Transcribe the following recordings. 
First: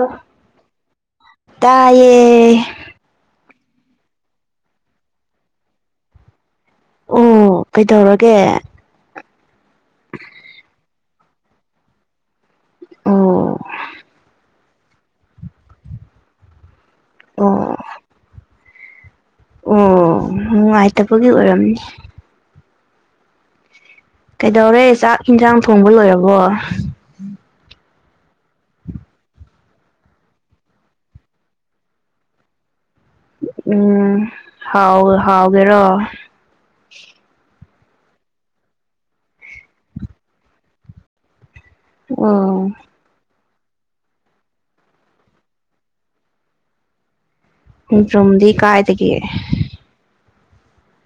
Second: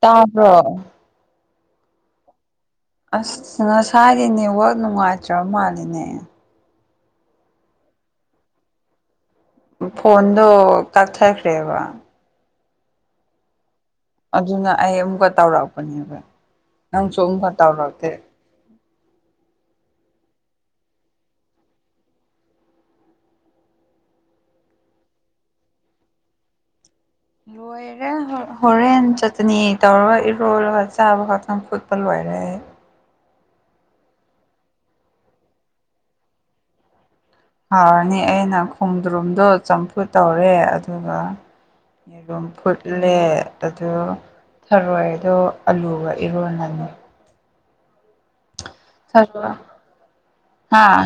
ꯇꯥ ꯍ꯭ꯔꯣ ꯇꯌꯦ ꯑꯁ ꯉꯁꯥꯏꯒꯤ ꯅꯦꯠꯋꯥꯛ ꯅꯨꯡꯉꯥꯏꯇ꯭ꯔꯕ ꯃꯥꯜꯜꯂꯤꯅꯦ ꯑꯣ ꯀꯩꯗꯧꯔꯒꯦ ꯐꯣꯟꯗꯣ ꯀꯛꯊꯈ꯭ꯔꯦꯕ ꯑꯣ ꯑꯗꯨꯅ ꯑꯩ ꯑꯃꯨꯛꯀ ꯇꯧꯔꯛꯄꯅꯦꯕ ꯅꯪꯁꯨ ꯑꯃꯨꯛꯀ ꯑꯣ ꯇꯧꯔꯛꯇꯦ ꯑꯣ ꯅꯨꯡꯉꯥꯏꯇꯕꯒꯤ ꯑꯣꯏꯔꯝꯅꯦ ꯀꯩꯗꯧꯔꯦ ꯆꯥꯛ ꯌꯦꯟꯁꯥꯡ ꯊꯣꯡꯕ ꯂꯣꯏꯔꯕꯣ ꯂꯣꯏꯔꯦ ꯍꯣꯔꯦꯟ ꯆꯇꯅꯤ ꯇꯧꯔꯒ ꯏꯔꯣꯂꯒ ꯆꯥꯕ ꯈꯛꯇꯪ ꯐꯨꯠꯄ ꯂꯣꯏꯔꯦ ꯑꯗꯨ ꯎꯝ ꯍꯥꯎ ꯍꯥꯎꯒꯦꯔꯣ ꯍꯥꯎꯔꯅꯤ ꯑꯩꯅ ꯈꯣꯡꯗ꯭ꯔꯨꯝꯗꯣ ꯆꯝꯐꯨ ꯇꯧꯔꯦ ꯑꯗꯨꯒ ꯌꯦꯨꯝ ꯎꯝ ꯐꯨꯠꯂꯦ ꯑꯗꯨꯗꯣ ꯊꯔꯣꯏꯗꯣ ꯑꯂꯨꯒ ꯏꯔꯣꯜꯂꯅꯤ ꯔꯣꯝꯗꯤ ꯀꯥꯏꯗꯒ ꯍꯥꯥ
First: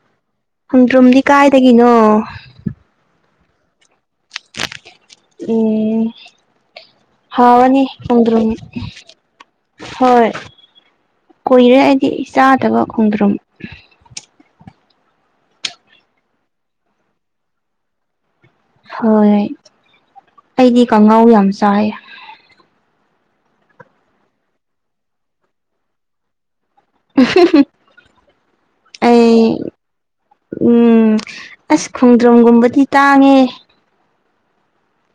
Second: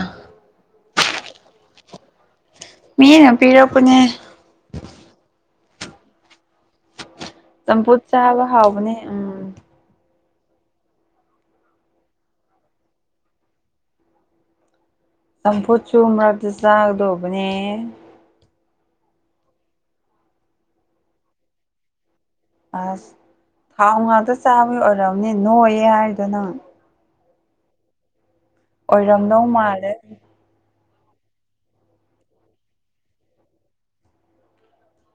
ꯍꯨꯝꯗ꯭ꯔꯨꯝꯗꯤ ꯀꯥꯏꯗꯒꯤꯅꯣ ꯃꯤꯅ ꯄꯤꯔꯛꯄꯅꯦ ꯑꯦ ꯆꯝꯐꯨꯠ ꯆꯥꯕ ꯍꯋꯥꯅꯤꯣ ꯍꯥꯎꯕꯅꯦ ꯎꯝ ꯍꯣꯏ ꯀꯨꯏꯔꯦ ꯍꯥꯏꯗꯤ ꯆꯥꯗꯕ ꯈꯣꯡꯗ꯭ꯔꯨꯝ ꯆꯝꯐꯨꯠ ꯆꯨ ꯃꯔꯛꯇ ꯆꯥꯒꯗꯧꯕꯅꯦ ꯍꯣꯏꯣꯏ ꯑꯩꯗꯤ ꯀꯥꯡꯉꯥꯎ ꯌꯥꯝ ꯆꯥꯏ ꯑꯁ ꯊꯥꯎ ꯉꯥꯛꯇ ꯆꯥꯕꯒꯤ ꯑꯣꯏꯔꯝꯅꯤ ꯅꯣꯏꯌꯦ ꯍꯥꯏꯗꯨꯅ [unintelligible] ꯑꯩ ꯑꯣꯏꯔꯝꯗꯧ ꯃꯥꯜꯂꯦ ꯎꯝ ꯑꯁ ꯈꯣꯡꯗ꯭ꯔꯝꯒꯨꯝꯕꯗꯤ ꯇꯥꯡꯉꯦ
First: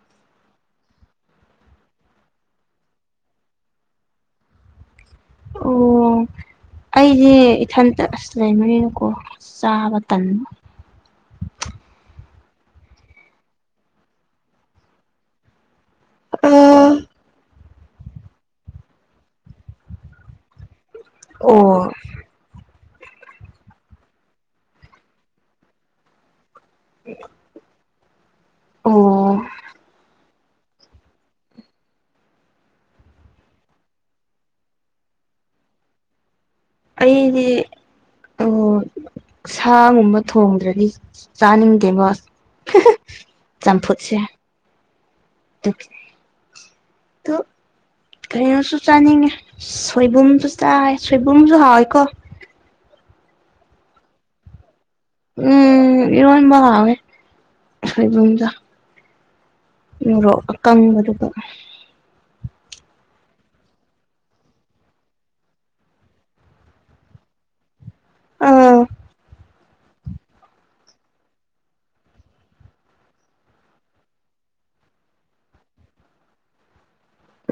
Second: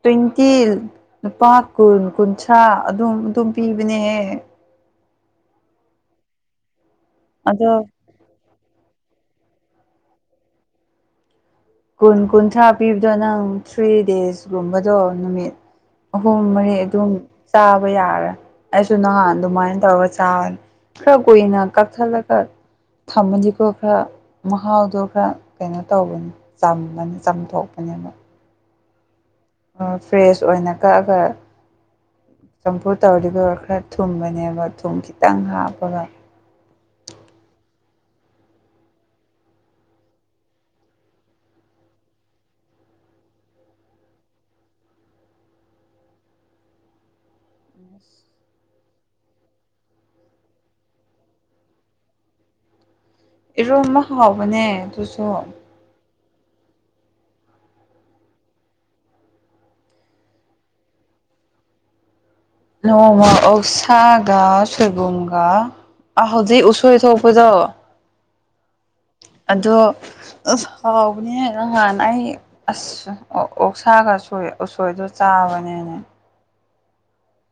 ꯇ꯭ꯋꯦꯟꯇꯤ ꯂꯨꯄꯥ ꯀꯨꯟ ꯀꯨꯟꯊ꯭ꯔꯥ ꯑꯗꯨꯝ ꯑꯗꯨꯝ ꯄꯤꯕꯅꯦꯍꯦ [unintelligible] ꯑꯣ ꯑꯩꯁꯦ ꯑꯗꯣ ꯏꯊꯟꯇ ꯑꯁ ꯂꯩꯕꯅꯤꯅꯀꯣ ꯆꯥꯎꯕꯇꯟ ꯀꯨꯟ ꯀꯨꯟꯊ꯭ꯔꯥ ꯄꯤꯕꯗꯣ ꯅꯪ ꯊ꯭ꯔꯤ ꯗꯦꯖꯀꯨꯝꯕꯗꯣ ꯅꯨꯃꯤꯠ ꯑꯍꯨꯝ ꯃꯔꯤ ꯑꯣ ꯑꯗꯨꯝ ꯆꯥꯕ ꯌꯥꯔꯦ ꯑꯩꯁꯨ ꯅꯍꯥꯟ ꯑꯗꯨꯃꯥꯏꯅ ꯇꯧꯔꯒ ꯆꯥꯕꯅꯤ ꯀꯣꯏꯅ ꯀꯥꯛꯁꯂꯒꯥ ꯊꯝꯃꯗꯤꯀꯣ ꯈꯔ ꯃꯍꯥꯎꯗꯣ ꯈꯔ ꯀꯩꯅꯣ ꯇꯧꯕꯅꯤ ꯆꯝꯕꯅꯤ ꯆꯥꯝꯊꯣꯛꯄꯅꯦꯅ ꯑꯣ ꯐ꯭ꯔꯦꯁ ꯑꯣꯏꯅ ꯀꯛꯑꯒ ꯆꯝꯐꯨ ꯇꯧꯔꯗꯤꯒ ꯈꯔ ꯊꯨꯝꯕꯅꯦꯕ ꯊꯨꯝ ꯈꯤꯇꯪ ꯍꯥꯞꯄꯒ ꯑꯩꯗꯤ ꯑꯣ ꯑꯣ ꯁꯥꯒꯨꯝꯕ ꯊꯣꯡꯗ꯭ꯔꯗꯤ ꯆꯥꯅꯤꯡꯗꯦꯕꯣ ꯆꯝꯐꯨꯁꯦ [unintelligible] ꯀꯩꯅꯣꯁꯨ ꯆꯥꯅꯤꯡꯉꯦ ꯁꯣꯏꯕꯨꯝꯁꯨ ꯆꯥꯏ ꯁꯣꯏꯕꯨꯝꯁꯨ ꯍꯥꯎꯋꯦꯀꯣ ꯏꯔꯣ ꯑꯃ ꯍꯥꯎꯕꯅꯦ ꯑꯗꯨꯁꯨ ꯍꯔꯣ ꯑꯣꯏꯅ ꯃꯦ ꯑꯩ ꯎꯔꯣ ꯑꯀꯪꯕꯗꯨ ꯅꯃ ꯑꯣꯁꯒꯥ ꯁꯣꯏꯒꯨꯡꯒꯥꯥ ꯑꯥ ꯍꯧꯖꯤꯛ ꯎꯁꯣꯏ ꯊꯣꯛꯣꯛꯄꯗꯣ ꯑ [unintelligible] ꯑꯗꯣ ꯑꯁ ꯍꯥꯎꯕꯅꯦ ꯅꯉꯥꯟꯅ ꯑꯩ ꯑꯁ ꯑꯣꯛꯁꯥꯒ ꯁꯣꯏ ꯎꯁꯣꯏꯗꯨꯣ ꯆꯥꯕꯅꯦꯅꯦ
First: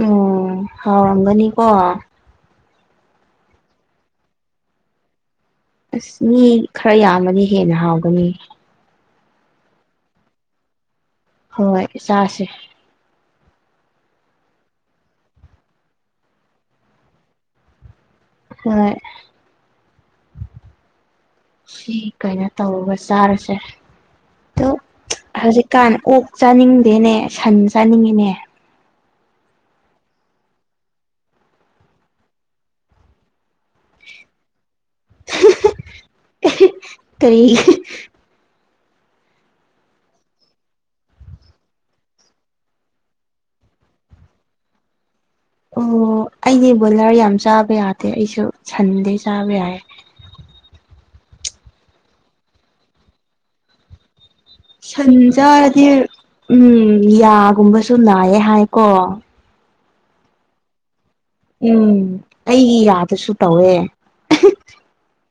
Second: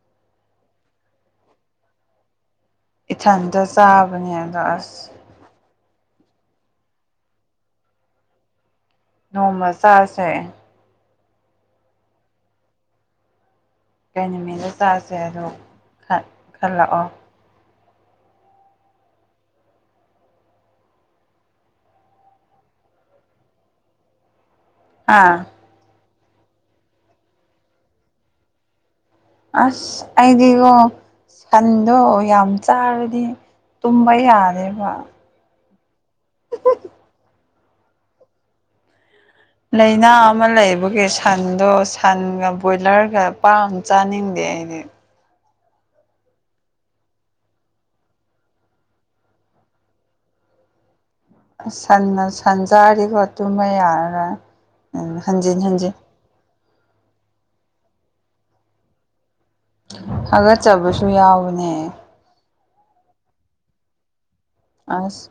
ꯎꯝ ꯍꯥꯎꯒꯅꯤ ꯀꯣ ꯏꯊꯟꯇ ꯆꯥꯕꯅꯦ ꯑꯗꯣ ꯑꯁ ꯑꯁ ꯃꯤ ꯈꯔ ꯌꯥꯝꯃꯅꯤ ꯍꯦꯟꯅ ꯍꯥꯎꯒꯅꯤ ꯅꯣꯡꯃꯁꯥꯁꯦ ꯍꯣꯏ ꯆꯥꯁꯦ ꯀꯩ ꯅꯨꯃꯤꯗ ꯆꯥꯁꯦ ꯑꯗꯨꯣ ꯈꯜꯂꯛꯑꯣ ꯍꯣꯏ ꯁꯤ ꯀꯩꯅꯣ ꯇꯧꯔꯒ ꯆꯥꯔꯁꯦ ꯑꯗꯣ ꯑꯥ ꯍꯧꯖꯤꯛꯀꯥꯟ ꯑꯣꯛ ꯆꯥꯅꯤꯡꯗꯦꯅꯦ ꯁꯟ ꯆꯥꯅꯤꯡꯉꯤꯅꯦ ꯑꯁ ꯑꯩꯗꯤꯀꯣ ꯁꯟꯗꯣ ꯌꯥꯝ ꯆꯥꯔꯗꯤ ꯇꯨꯝꯕ ꯌꯥꯔꯦꯕ ꯀꯔꯤ ꯂꯩꯥꯏꯅꯥ ꯑꯃ ꯂꯩꯕꯒꯤ ꯁꯟꯗꯣ ꯁꯟꯒ ꯕꯣꯏꯂꯔꯒ ꯄꯥꯝ ꯆꯥꯅꯤꯡꯗꯦ ꯏꯅꯦ ꯑꯣ ꯑꯩꯗꯤ ꯕꯣꯏꯂꯔ ꯌꯥꯝ ꯆꯥꯕ ꯌꯥꯗꯦ ꯑꯩꯁꯨ ꯁꯟꯗꯦ ꯆꯥꯕ ꯌꯥꯏꯦ ꯎ ꯁ ꯁꯟꯖꯥꯔꯤꯕꯔꯤꯕꯣ ꯇꯨꯝꯃꯦ ꯌꯥꯔ ꯁꯟꯖꯔꯗꯤ ꯎꯝ ꯌꯥꯒꯨꯝꯕ ꯁꯨꯝ ꯅꯥꯏꯌꯦꯦ ꯍꯥꯏꯀꯣ ꯑꯒꯔ ꯆꯕꯁ ꯎꯝ ꯑꯩꯒꯤ ꯌꯥꯗꯁꯨ ꯇꯧꯋꯦ ꯑꯁ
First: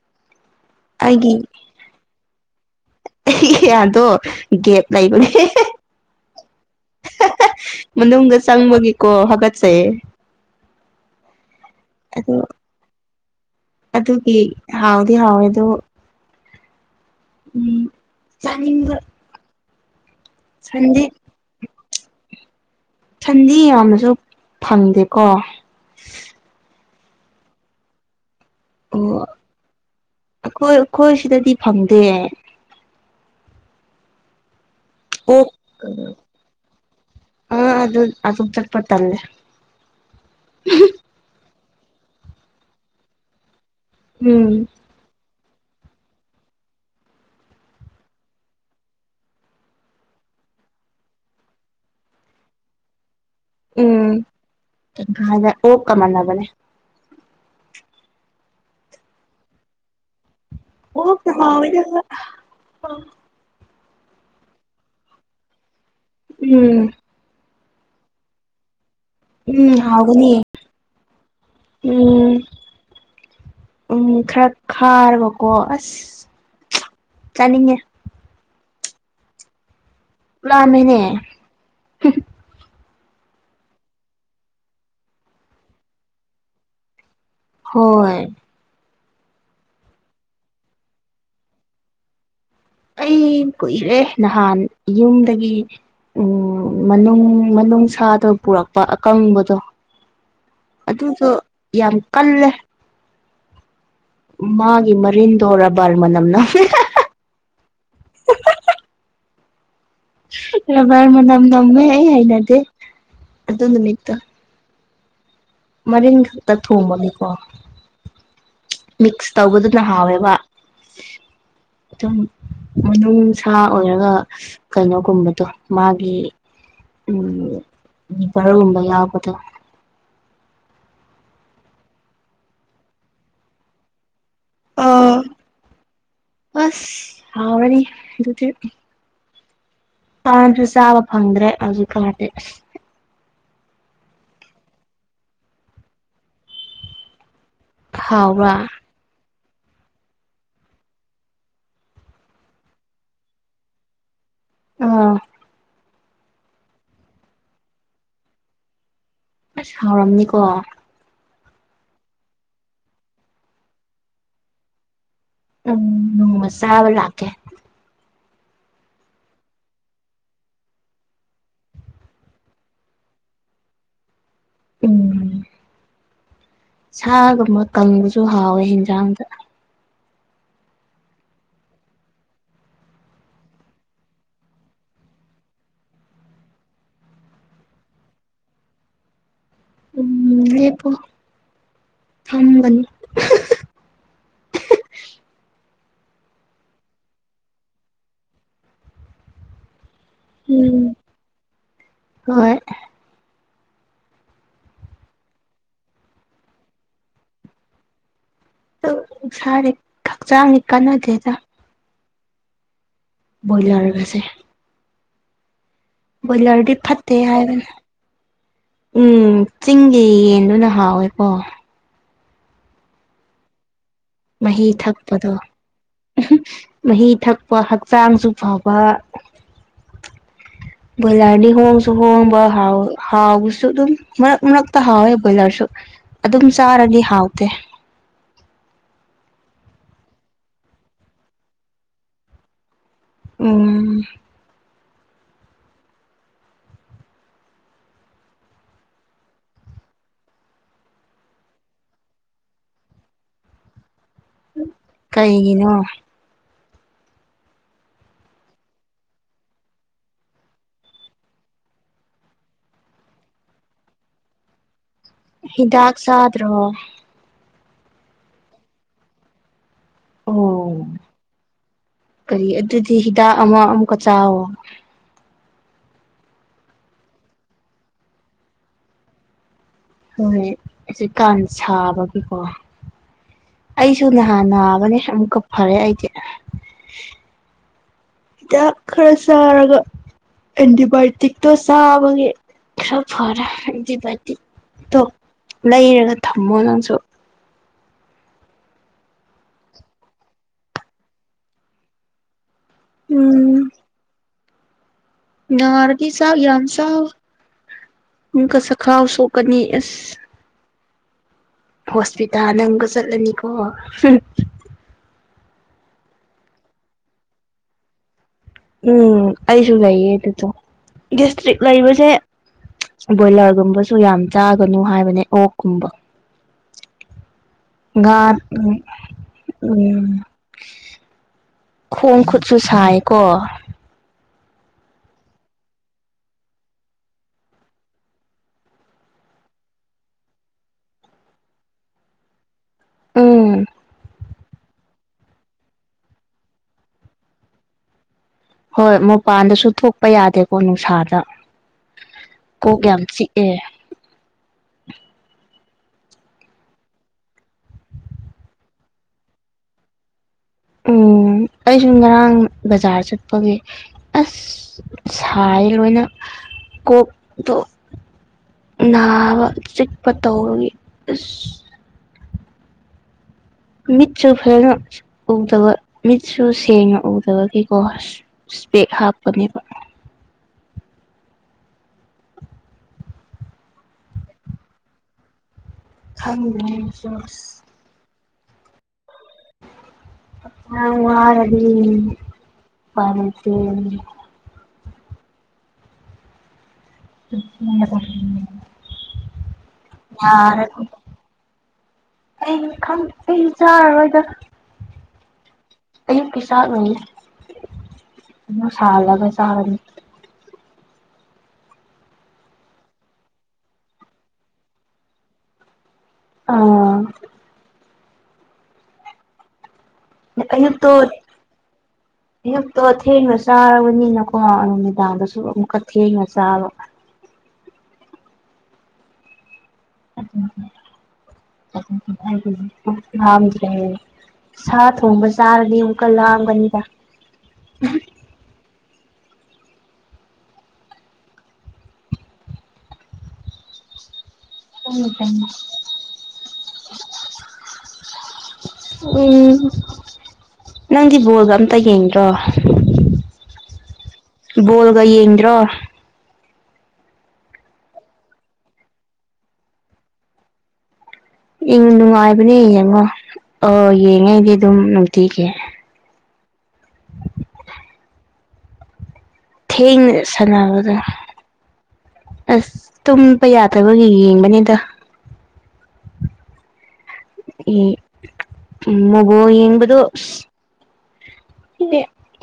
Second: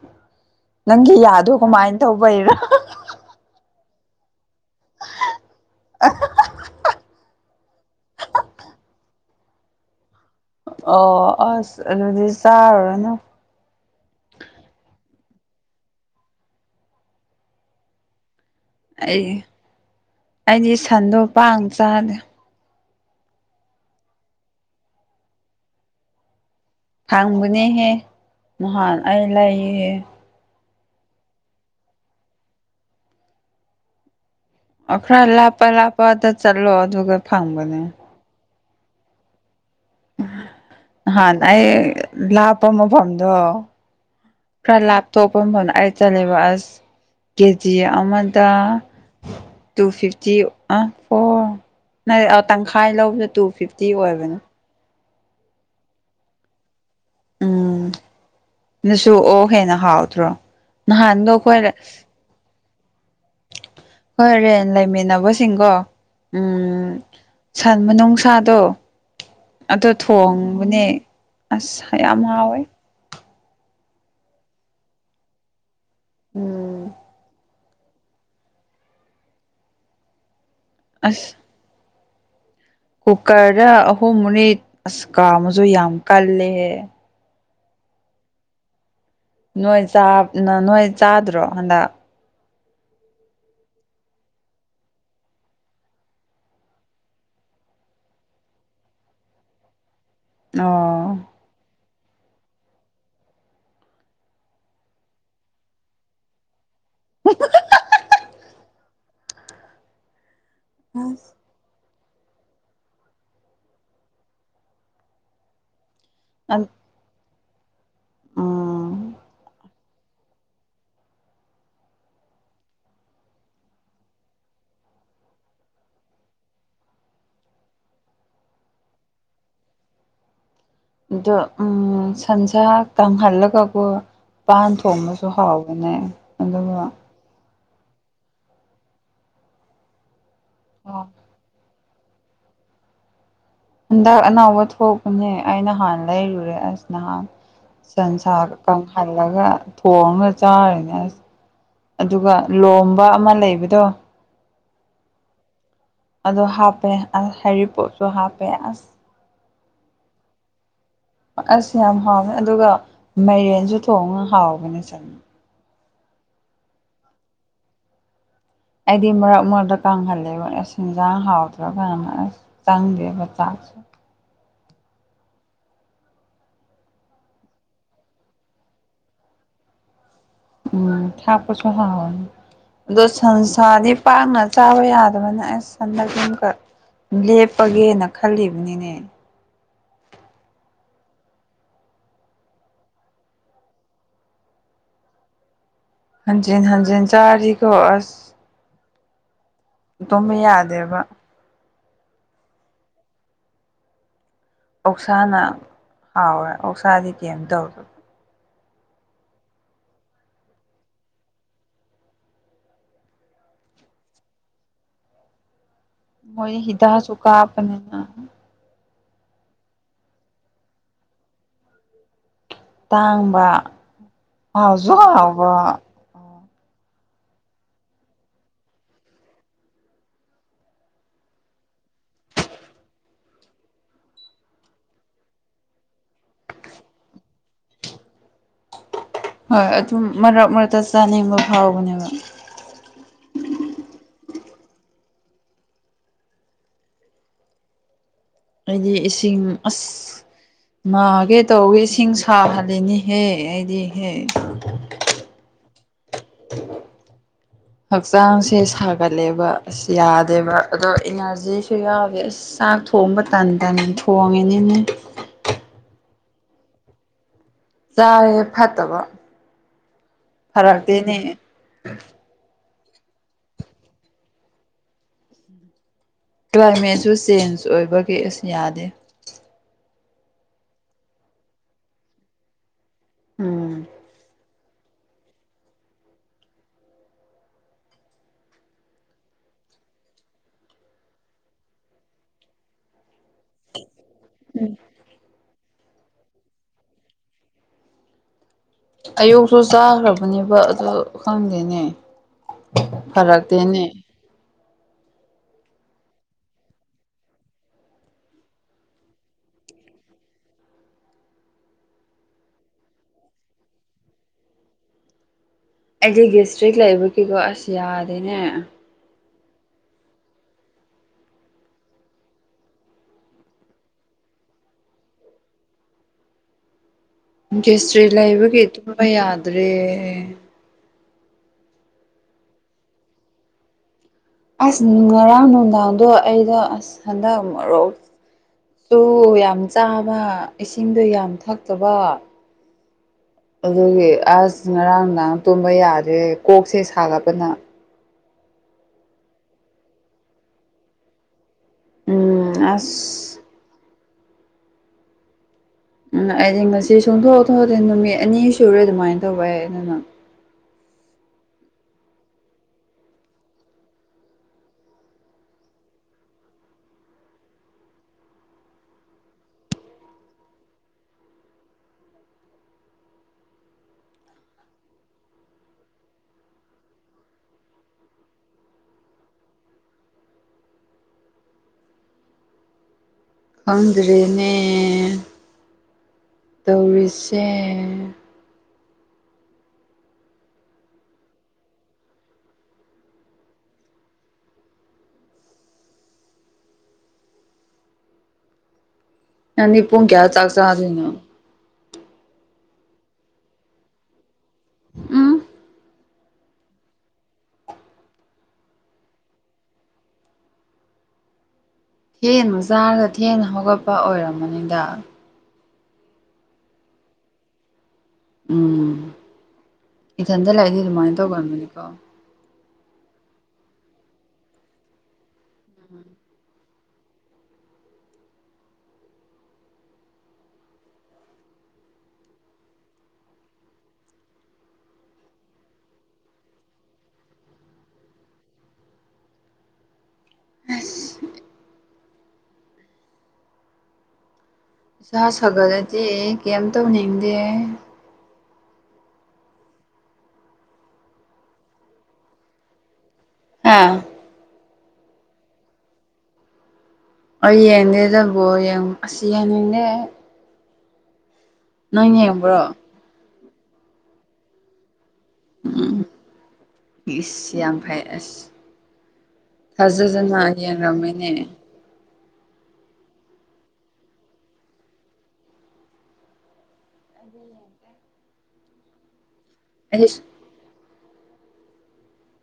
ꯅꯪꯁ ꯌꯥꯗꯣ ꯀꯃꯥꯏꯅ ꯇꯧꯕꯩꯔꯥ ꯏꯌꯥꯗꯣ ꯒꯦꯞ ꯂꯩꯕꯅꯦ ꯃꯅꯨꯡꯗ ꯆꯪꯕꯒꯤꯀꯣ ꯍꯥꯒꯠꯆꯩ ꯑꯣ ꯑꯁ ꯑꯗꯨꯗꯤ ꯑꯗꯣ ꯆꯥꯔꯨꯔꯅꯨ ꯌꯥꯑꯣꯦꯗꯣ ꯎꯝ ꯆꯅꯤꯡ ꯑꯩ ꯑꯩꯗꯤ ꯁꯟꯗꯣ ꯄꯥꯡ ꯆꯥꯅꯦ ꯁꯟꯗꯤ ꯌꯥꯝꯅꯁꯨ ꯐꯪꯗꯦꯀꯣ ꯊꯥꯡꯕꯅꯦꯍꯦ ꯃꯍꯥꯟ ꯑꯣ ꯑꯩ ꯂꯩꯥꯏꯌꯦꯍꯦ ꯑꯩꯈꯣꯏ ꯑꯩꯈꯣꯏ ꯁꯤꯗꯗꯤ ꯐꯪꯗꯦ ꯈꯔ ꯑꯣꯛ ꯂꯥꯞꯄ ꯂꯥꯞꯄꯗ ꯆꯠꯂꯣ ꯑꯗꯨꯒ ꯐꯪꯕꯅꯦ ꯄ ꯇꯜꯂꯦ ꯍꯥꯟꯅ ꯑꯩ ꯂꯥꯞꯄ ꯃꯐꯝꯗꯣ ꯎꯝ ꯐ ꯂꯕ ꯇꯧꯄ ꯆ ꯕꯁ ꯀꯦꯖꯤ ꯑꯃꯗ ꯇꯨ ꯐꯤꯐꯇꯤ ꯑ ꯐꯣ ꯅ ꯇꯪꯈꯥꯏ ꯂꯧꯕꯗ ꯇꯨ ꯐꯤꯐꯇꯤ ꯑꯣꯏꯕꯅꯦ ꯖ ꯑꯣ ꯀꯃꯜꯂꯕꯅꯦ ꯎꯝ ꯅꯁꯨ ꯑꯣ ꯍꯦꯟꯅ ꯍꯥꯎꯗ꯭ꯔꯣ ꯅꯥꯟꯗ ꯑꯣꯛꯅ ꯀꯣꯏꯔ ꯍꯥꯎꯋꯤꯗ ꯍꯣꯏꯣꯔꯦꯟ ꯂꯩꯃꯤꯟꯅꯕꯁꯤꯡꯒꯣ ꯎꯝ ꯁꯟ ꯅꯨꯡꯁꯥꯗꯣ ꯎꯝ ꯑꯗꯣ ꯍꯥꯎꯒꯅꯤ ꯊꯣꯡꯕꯅꯦ ꯑꯁ ꯌꯥꯝ ꯎꯝ ꯍꯥꯎꯋꯦ ꯎꯝ ꯈꯔ ꯈꯥꯔꯕꯀꯣ ꯑꯁ ꯎꯝ ꯅꯤꯡꯉ ꯃꯤꯅꯦ ꯑꯁ ꯀꯨꯀꯔꯗ ꯑꯍꯨꯝꯅꯤ ꯑꯁ ꯀꯥꯃꯁꯨ ꯌꯥꯝ ꯀꯜꯂꯦꯍꯦ ꯍꯣꯏ ꯅꯣꯏ ꯅꯣꯏ ꯆꯥꯗ꯭ꯔꯣ ꯍꯟꯗꯛ ꯑꯩ ꯀꯨꯏꯔꯦ ꯅꯍꯥꯟ ꯌꯨꯝꯗꯒꯤ ꯎꯝ ꯃꯅꯨꯡ ꯃꯅꯨꯡ ꯁꯥꯗꯣ ꯄꯨꯔꯛꯄ ꯑꯀꯪꯕꯗꯣ ꯑꯣ ꯑꯗꯨꯗꯣ ꯌꯥꯝ ꯀꯜꯂꯦ ꯃꯥꯒꯤ ꯃꯔꯤꯟꯣꯣꯔꯕꯥꯜꯃ ꯅꯝꯅ [inaudible] ꯔꯕꯔ ꯑꯁ ꯃꯅꯥꯝ ꯅꯝꯃꯦ ꯍꯥꯏꯅꯗꯤꯦ ꯑꯗꯨꯗꯨꯅꯤꯛꯇ ꯃꯔꯤꯟ ꯈꯛꯇ ꯊꯣꯡꯃꯅꯤꯀꯣ ꯎꯝ ꯃꯤꯛꯁ ꯇꯧꯕꯗꯨꯅ ꯍꯥꯎꯋꯦꯕ ꯑꯗꯨꯝ ꯃꯅꯨꯡꯅꯨꯡꯁꯥ ꯑꯣꯏꯔꯒ ꯀꯩꯅꯣꯒꯨꯝꯕꯗꯣ ꯃꯥꯒꯤ ꯎꯝꯚꯔꯒꯨꯝꯝꯕ ꯌꯥꯎꯕꯗ ꯑꯗꯣ ꯎ ꯁꯟꯁꯥ ꯇꯥꯡꯍꯜꯂꯒꯀ ꯄꯥꯟ ꯑꯥ ꯊꯣꯡꯕꯁꯨ ꯍꯥꯎꯕꯅꯦ ꯑꯗꯨꯒ ꯍꯕꯅꯤꯛꯇ ꯥꯟꯁꯨ ꯆꯥꯕ ꯐꯪꯗ꯭ꯔꯦ ꯍꯧꯖꯤꯛꯀꯥꯟꯗꯤ ꯍꯟꯗꯛ ꯑꯅꯥꯎꯕ ꯊꯣꯛꯄꯅꯦ ꯑꯩ ꯅꯍꯥꯟ ꯂꯩꯔꯨꯔꯦ ꯑꯁ ꯅꯍꯥꯟ ꯍꯥꯎꯕ꯭ꯔꯥ ꯁꯟꯁꯥꯔ ꯀꯪꯍꯜꯂꯒ ꯊꯣꯡꯉꯒ ꯆꯥꯔꯅꯦ ꯑꯁ ꯑꯗꯨꯒ ꯂꯣꯝꯕ ꯑꯃ ꯂꯩꯕꯗꯣ ꯑꯥ ꯑꯗꯣ ꯍꯥꯞꯄꯦ ꯑꯁ ꯍꯦꯔꯤꯄꯣꯞꯁꯨ ꯍꯥꯞꯄꯦ ꯑꯁ ꯑ ꯍꯥꯎꯔꯝꯅꯤꯀꯣ ꯑꯁ ꯌꯥꯝ ꯍꯥꯎꯅꯤ ꯑꯗꯨꯒ ꯃꯥꯏꯔꯦꯟꯁꯨ ꯊꯣꯡꯉꯒ ꯍꯥꯎꯕꯅꯦ ꯆꯠꯉ ꯎꯝ ꯎꯁꯕ ꯂꯥꯛꯀꯦ ꯑꯩꯗꯤ ꯃꯔꯛ ꯃꯔꯛꯇ ꯀꯪꯍꯜꯂꯦꯕ ꯁꯦꯟꯖꯥꯡ ꯍꯥꯎꯗ꯭ꯔꯀꯥꯟꯅ ꯑꯁ ꯆꯪꯗꯦꯕ ꯆꯥꯛ [inaudible] ꯎꯝ ꯁꯥꯒꯨꯝꯕ ꯀꯪꯕꯁꯨ ꯍꯥꯎꯋꯦ ꯌꯦꯟꯖꯥꯡꯗ ꯎꯝ ꯊꯥ ꯄꯁꯨ ꯍ ꯑꯗꯣ ꯁꯟꯁꯥꯗꯤ ꯄꯥꯛꯅ ꯆꯥꯕ ꯌꯥꯗꯕꯅꯤꯅ ꯑꯦꯁ ꯁꯟꯗꯀ ꯂꯦꯞꯄꯒꯦꯅ ꯈꯜꯂꯤꯕꯅꯤꯅꯦ ꯎꯝ ꯑ ꯄꯣ ꯑꯝꯕꯅꯤ [inaudible] ꯍꯖꯤ ꯍꯖꯤ ꯆꯥꯀꯣ ꯑꯁ ꯇꯨꯝꯝꯕ ꯎꯝ ꯌꯥꯗꯦꯕ ꯍꯣꯏ ꯑꯣꯁꯥꯅ ꯍꯥꯎꯋꯦ ꯑꯣꯧꯁꯥꯗꯤ ꯀꯩꯝ ꯇꯧꯗꯕ ꯁꯔꯦ ꯈꯛ ꯆꯥꯡꯀꯅꯗꯦꯗ ꯏꯂꯔꯒꯁꯦ ꯃꯣꯏꯗꯤ ꯕꯣꯂꯔꯗꯤ ꯐꯠꯇꯦ ꯍꯤꯗꯥꯛꯁꯨ ꯍꯥꯏꯕꯅ ꯀꯥꯞꯄꯅꯤꯅ ꯎꯝ ꯆꯤꯡꯒꯤ ꯌꯦꯟꯗꯨꯅ ꯍꯥꯎꯋꯦꯀꯣ ꯇꯥꯡꯕ ꯃꯍꯤ ꯍꯥꯎꯖꯣ ꯊꯛꯄꯗꯣ ꯍꯥꯎꯕ ꯃꯍꯤ ꯊꯛꯄ ꯍꯛꯆꯥꯡꯁꯨ ꯐꯕ ꯕꯂꯔꯅꯤ ꯍꯣꯁꯨ ꯍ ꯍꯥꯎ ꯍꯥꯎꯁꯨ ꯑꯗꯨꯝ ꯃꯛꯇ ꯍꯥꯎꯦ ꯂꯔꯁꯨ ꯑꯗꯨꯝ ꯆꯥꯔꯗꯤ ꯍꯥꯎꯇꯦ [inaudible] ꯍꯣꯏ ꯑꯗꯨꯝ ꯃꯔꯛ ꯃꯔꯛꯇ ꯆꯥꯅꯤꯡꯕ ꯐꯥꯎꯕꯅꯦꯕ ꯎꯝ ꯍꯥꯏꯗꯤ ꯏꯁꯤꯡ ꯑꯁ ꯃꯥꯒꯦ ꯇꯧꯋꯤ ꯏꯁꯤꯡ ꯁꯥꯍꯜꯂꯤꯅꯤꯍꯦ ꯑꯩꯗꯤ ꯍꯦ ꯀꯩꯒꯤꯅꯣ [inaudible] ꯍꯛꯆꯥꯡꯁꯦ ꯁꯥꯒꯠꯂꯦꯕ ꯑꯁ ꯌꯥꯗꯦꯕ ꯑꯗꯣ ꯏꯅꯔꯖꯤꯁꯨ ꯌꯥꯎꯋꯦ ꯑꯁ ꯆ ꯊꯣꯡꯕ ꯇ ꯇꯟ ꯊꯣꯡꯉꯦꯅꯤꯅꯦ ꯏꯥꯛꯁꯗ꯭ꯔꯣ ꯆꯥꯦ ꯐꯠꯇꯕ ꯑꯣ ꯐꯔꯛꯇꯦꯅꯦ ꯀꯔꯤ ꯑꯗꯨꯗꯤ ꯍꯤꯗꯥꯛ ꯑꯃ ꯑꯃꯨꯛꯀ ꯆꯥꯋꯣ ꯀ꯭ꯂꯥꯏꯃꯦꯠꯁꯨ ꯆꯦꯟꯖ ꯑꯣꯏꯕꯒꯤ ꯑꯁ ꯌꯥꯗꯦ ꯍꯣꯏꯣꯏ ꯑꯩꯀꯥꯟ ꯁꯥꯕꯒꯤꯀꯣ ꯎꯝ ꯑꯩꯁꯨ ꯅꯍꯥꯟ ꯑꯅꯦ ꯑꯃꯀ ꯐꯔꯦꯏꯗꯤꯦ ꯍꯤꯗꯥꯛ ꯈꯔ ꯆꯥꯔꯒ ꯑꯦꯟꯇꯤꯕꯥꯌꯣꯇꯤꯛꯇꯣ ꯆꯥꯕꯒꯤ ꯈ ꯐꯔ ꯕꯇ ꯇꯣ ꯂꯩꯔꯒ ꯊꯝꯃꯣ ꯅꯪꯁꯨ ꯑꯌꯨꯛꯁꯨ ꯆꯥꯈ꯭ꯔꯕꯅꯦꯕ ꯑꯗꯨ ꯈꯪꯗꯦꯅꯦ ꯐꯔꯛꯇꯦꯅꯦ ꯅꯔꯤ ꯁꯥꯕ ꯝ ꯁꯥꯕ ꯏꯀ ꯁ ꯈꯥꯎ ꯁꯣꯛꯀꯅꯤ ꯑꯦꯁ ꯍꯣꯁꯄꯤꯇꯥꯜ ꯅꯪꯒ ꯆꯠꯂꯅꯤꯀꯣ ꯑꯩꯗꯤ ꯗꯤꯁꯇ꯭ꯔꯤꯛ ꯂꯩꯕꯒꯤꯀꯣ ꯑꯁ ꯌꯥꯗꯦꯅꯦ ꯎꯝ ꯑꯁꯨꯨ ꯂꯩꯥꯏꯌꯦ ꯇꯦꯁꯇ ꯂꯩꯥꯏꯕꯁꯦ ꯕꯣꯏꯂꯔꯒꯨꯝꯕꯁꯨ ꯌꯥꯝ ꯆꯥꯒꯅꯨ ꯍꯥꯏꯕꯅꯦ ꯑꯣꯛꯀꯨꯝꯕ ꯒꯦꯁꯇ꯭ꯔꯤꯛ ꯉ ꯂꯩꯕꯒꯤ ꯇꯨꯝꯕ ꯌꯥꯗ꯭ꯔꯦ ꯎ ꯎꯝ ꯈꯣꯡ ꯈꯨꯠꯁꯨ ꯁꯥꯏꯀꯣ ꯑꯁ ꯉꯔꯥꯡ ꯅꯨꯡꯗꯥꯡꯗꯣ ꯑꯩꯗꯣ ꯑꯁ ꯍꯟꯗꯛ ꯃꯔꯣꯛ ꯆꯨ ꯌꯥꯝ ꯆꯥꯕ ꯏꯁꯤꯡꯗꯣ ꯌꯥꯝ ꯊꯛꯇꯕ ꯎꯝ ꯑꯗꯨꯒꯤ ꯑꯁ ꯉꯔꯥꯡꯗꯥꯥꯡ ꯇꯨꯝꯕ ꯌꯥꯗ꯭ꯔꯦ ꯀꯣꯛꯁꯦ ꯁꯥꯒꯠꯄꯅ ꯍꯣꯏ ꯃꯄꯥꯟꯗꯁꯨ ꯊꯣꯛꯄ ꯌꯥꯗꯦꯀꯣ ꯅꯨꯡꯁꯥꯗ ꯎꯝ ꯀꯒꯦꯝ ꯑꯁ ꯆꯠꯦ ꯎꯝ ꯑꯩꯗꯤ ꯉꯁꯤ ꯁꯣꯡꯊꯣꯛꯑꯊꯦ ꯅꯨꯃꯤꯠ ꯑꯅꯤ ꯁꯨꯔꯦ ꯑꯗꯨꯃꯥꯏꯅ ꯇꯧꯕ ꯌꯥꯏ ꯑꯗꯨꯅ [unintelligible] ꯎꯝ ꯑꯩꯁꯨ ꯉꯔꯥꯡ ꯕꯖꯥꯔ ꯆꯠꯄꯒꯤ ꯑꯁ ꯁꯥꯏ ꯂꯣꯏꯅ ꯀꯣꯛꯇ ꯅꯥꯕ ꯆꯤꯛꯄ ꯇꯔꯒꯤ ꯑꯁ ꯃꯤꯠꯁꯨ ꯐꯔꯅ ꯎꯗꯕ ꯃꯤꯠꯁꯨ ꯁꯦꯡꯅ ꯎꯗꯕ ꯀꯀꯣ ꯄꯦꯛ ꯍꯥꯞꯄꯅꯦꯕ [unintelligible] ꯐꯪꯗ꯭ꯔꯦꯅꯦ ꯈꯪꯗ꯭ꯔꯦ ꯑꯩꯁꯨ ꯇꯧꯔꯤꯁꯦ ꯑ ꯋꯥꯔꯗꯤ ꯃꯔꯔꯗꯤ ꯇ ꯑꯅꯤ ꯄꯨꯡ ꯀꯌꯥ ꯆꯥꯛꯆꯥ ꯑꯗꯨꯅꯣ ꯑ ꯈ ꯑ ꯆꯔ ꯋꯥꯗ ꯑ ꯑꯌꯨꯛꯀꯤ ꯆꯥꯛꯅꯤ ꯑꯗꯨ ꯁꯥꯜꯂꯒ ꯆꯥꯕꯅꯤ ꯊꯦꯟ ꯃ ꯆꯥꯔꯒ ꯊꯦꯅ ꯍꯧꯒꯠꯄ ꯑꯣꯏꯔꯝꯃꯅꯤꯗ ꯑꯥ ꯎꯝ ꯏꯊꯟꯇ ꯂꯥꯛꯏꯗꯤ ꯑꯗꯨꯃꯥꯏꯅ ꯇꯧꯒꯕꯅꯤꯀꯣ ꯑꯣ ꯊꯦꯡꯅ ꯆꯥꯔꯕꯅꯤꯅꯀꯣ ꯅꯨꯃꯤꯗꯥꯡꯗꯁꯨ ꯑꯃꯨꯛꯀ ꯊꯦꯡꯅ ꯆꯥꯕ ꯖ ꯁꯥ ꯊꯣꯡꯕ ꯆꯥꯔꯅꯤ ꯑꯃꯨꯛꯀ ꯂꯥꯛꯑꯒꯅꯤꯗ ꯑꯁ ꯎꯝ ꯏꯁꯥ ꯁꯥꯒꯠꯂꯗꯤꯦ ꯀꯩꯝ ꯇꯧꯅꯤꯡꯗꯦ ꯎꯝ ꯅꯪꯗꯤ ꯕꯣꯜꯒ ꯑꯝꯇ ꯌꯦꯡꯗ꯭ꯔꯣ ꯑꯥ ꯀꯌꯦꯡꯗ꯭ꯔꯣ ꯑꯩ ꯌꯦꯡꯅꯦꯦ ꯇꯕꯣ ꯑꯁꯤ ꯌꯦꯡꯅꯤꯡꯅꯦꯦ ꯅꯨꯡꯉꯥꯏꯕꯅꯦ ꯌꯦꯡꯉꯣ ꯑ ꯌꯦꯡꯉꯦꯗꯤ ꯑꯗꯨꯝ ꯅꯨꯡꯇꯤꯒꯤ ꯎꯝ ꯁꯤ ꯌꯥꯝ ꯐꯩ ꯑꯁ ꯊꯦꯡꯅ ꯊꯥꯖꯗꯅ ꯁꯥꯟꯅꯕꯗꯣ ꯌꯦꯡꯔꯝꯃꯦꯅꯦ ꯑꯁ ꯇꯨꯝꯕ ꯌꯥꯗꯕꯒꯤ ꯌꯦꯡꯕꯅꯤꯗ ꯑꯗꯨꯦ ꯃꯒꯨ ꯌꯦꯟꯕꯗꯨ [unintelligible]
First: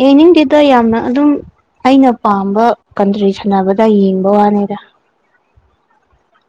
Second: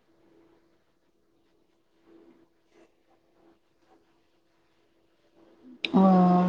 ꯌꯥꯅꯤꯡꯗꯗ ꯌꯥꯝꯅ ꯑꯗꯨꯝ ꯑꯩꯅ ꯄꯥꯝꯕ ꯀꯟꯇ꯭ꯔꯤ ꯁꯥꯟꯅꯕꯗ ꯌꯦꯡꯕ ꯋꯥꯅꯤꯗ ꯑꯣ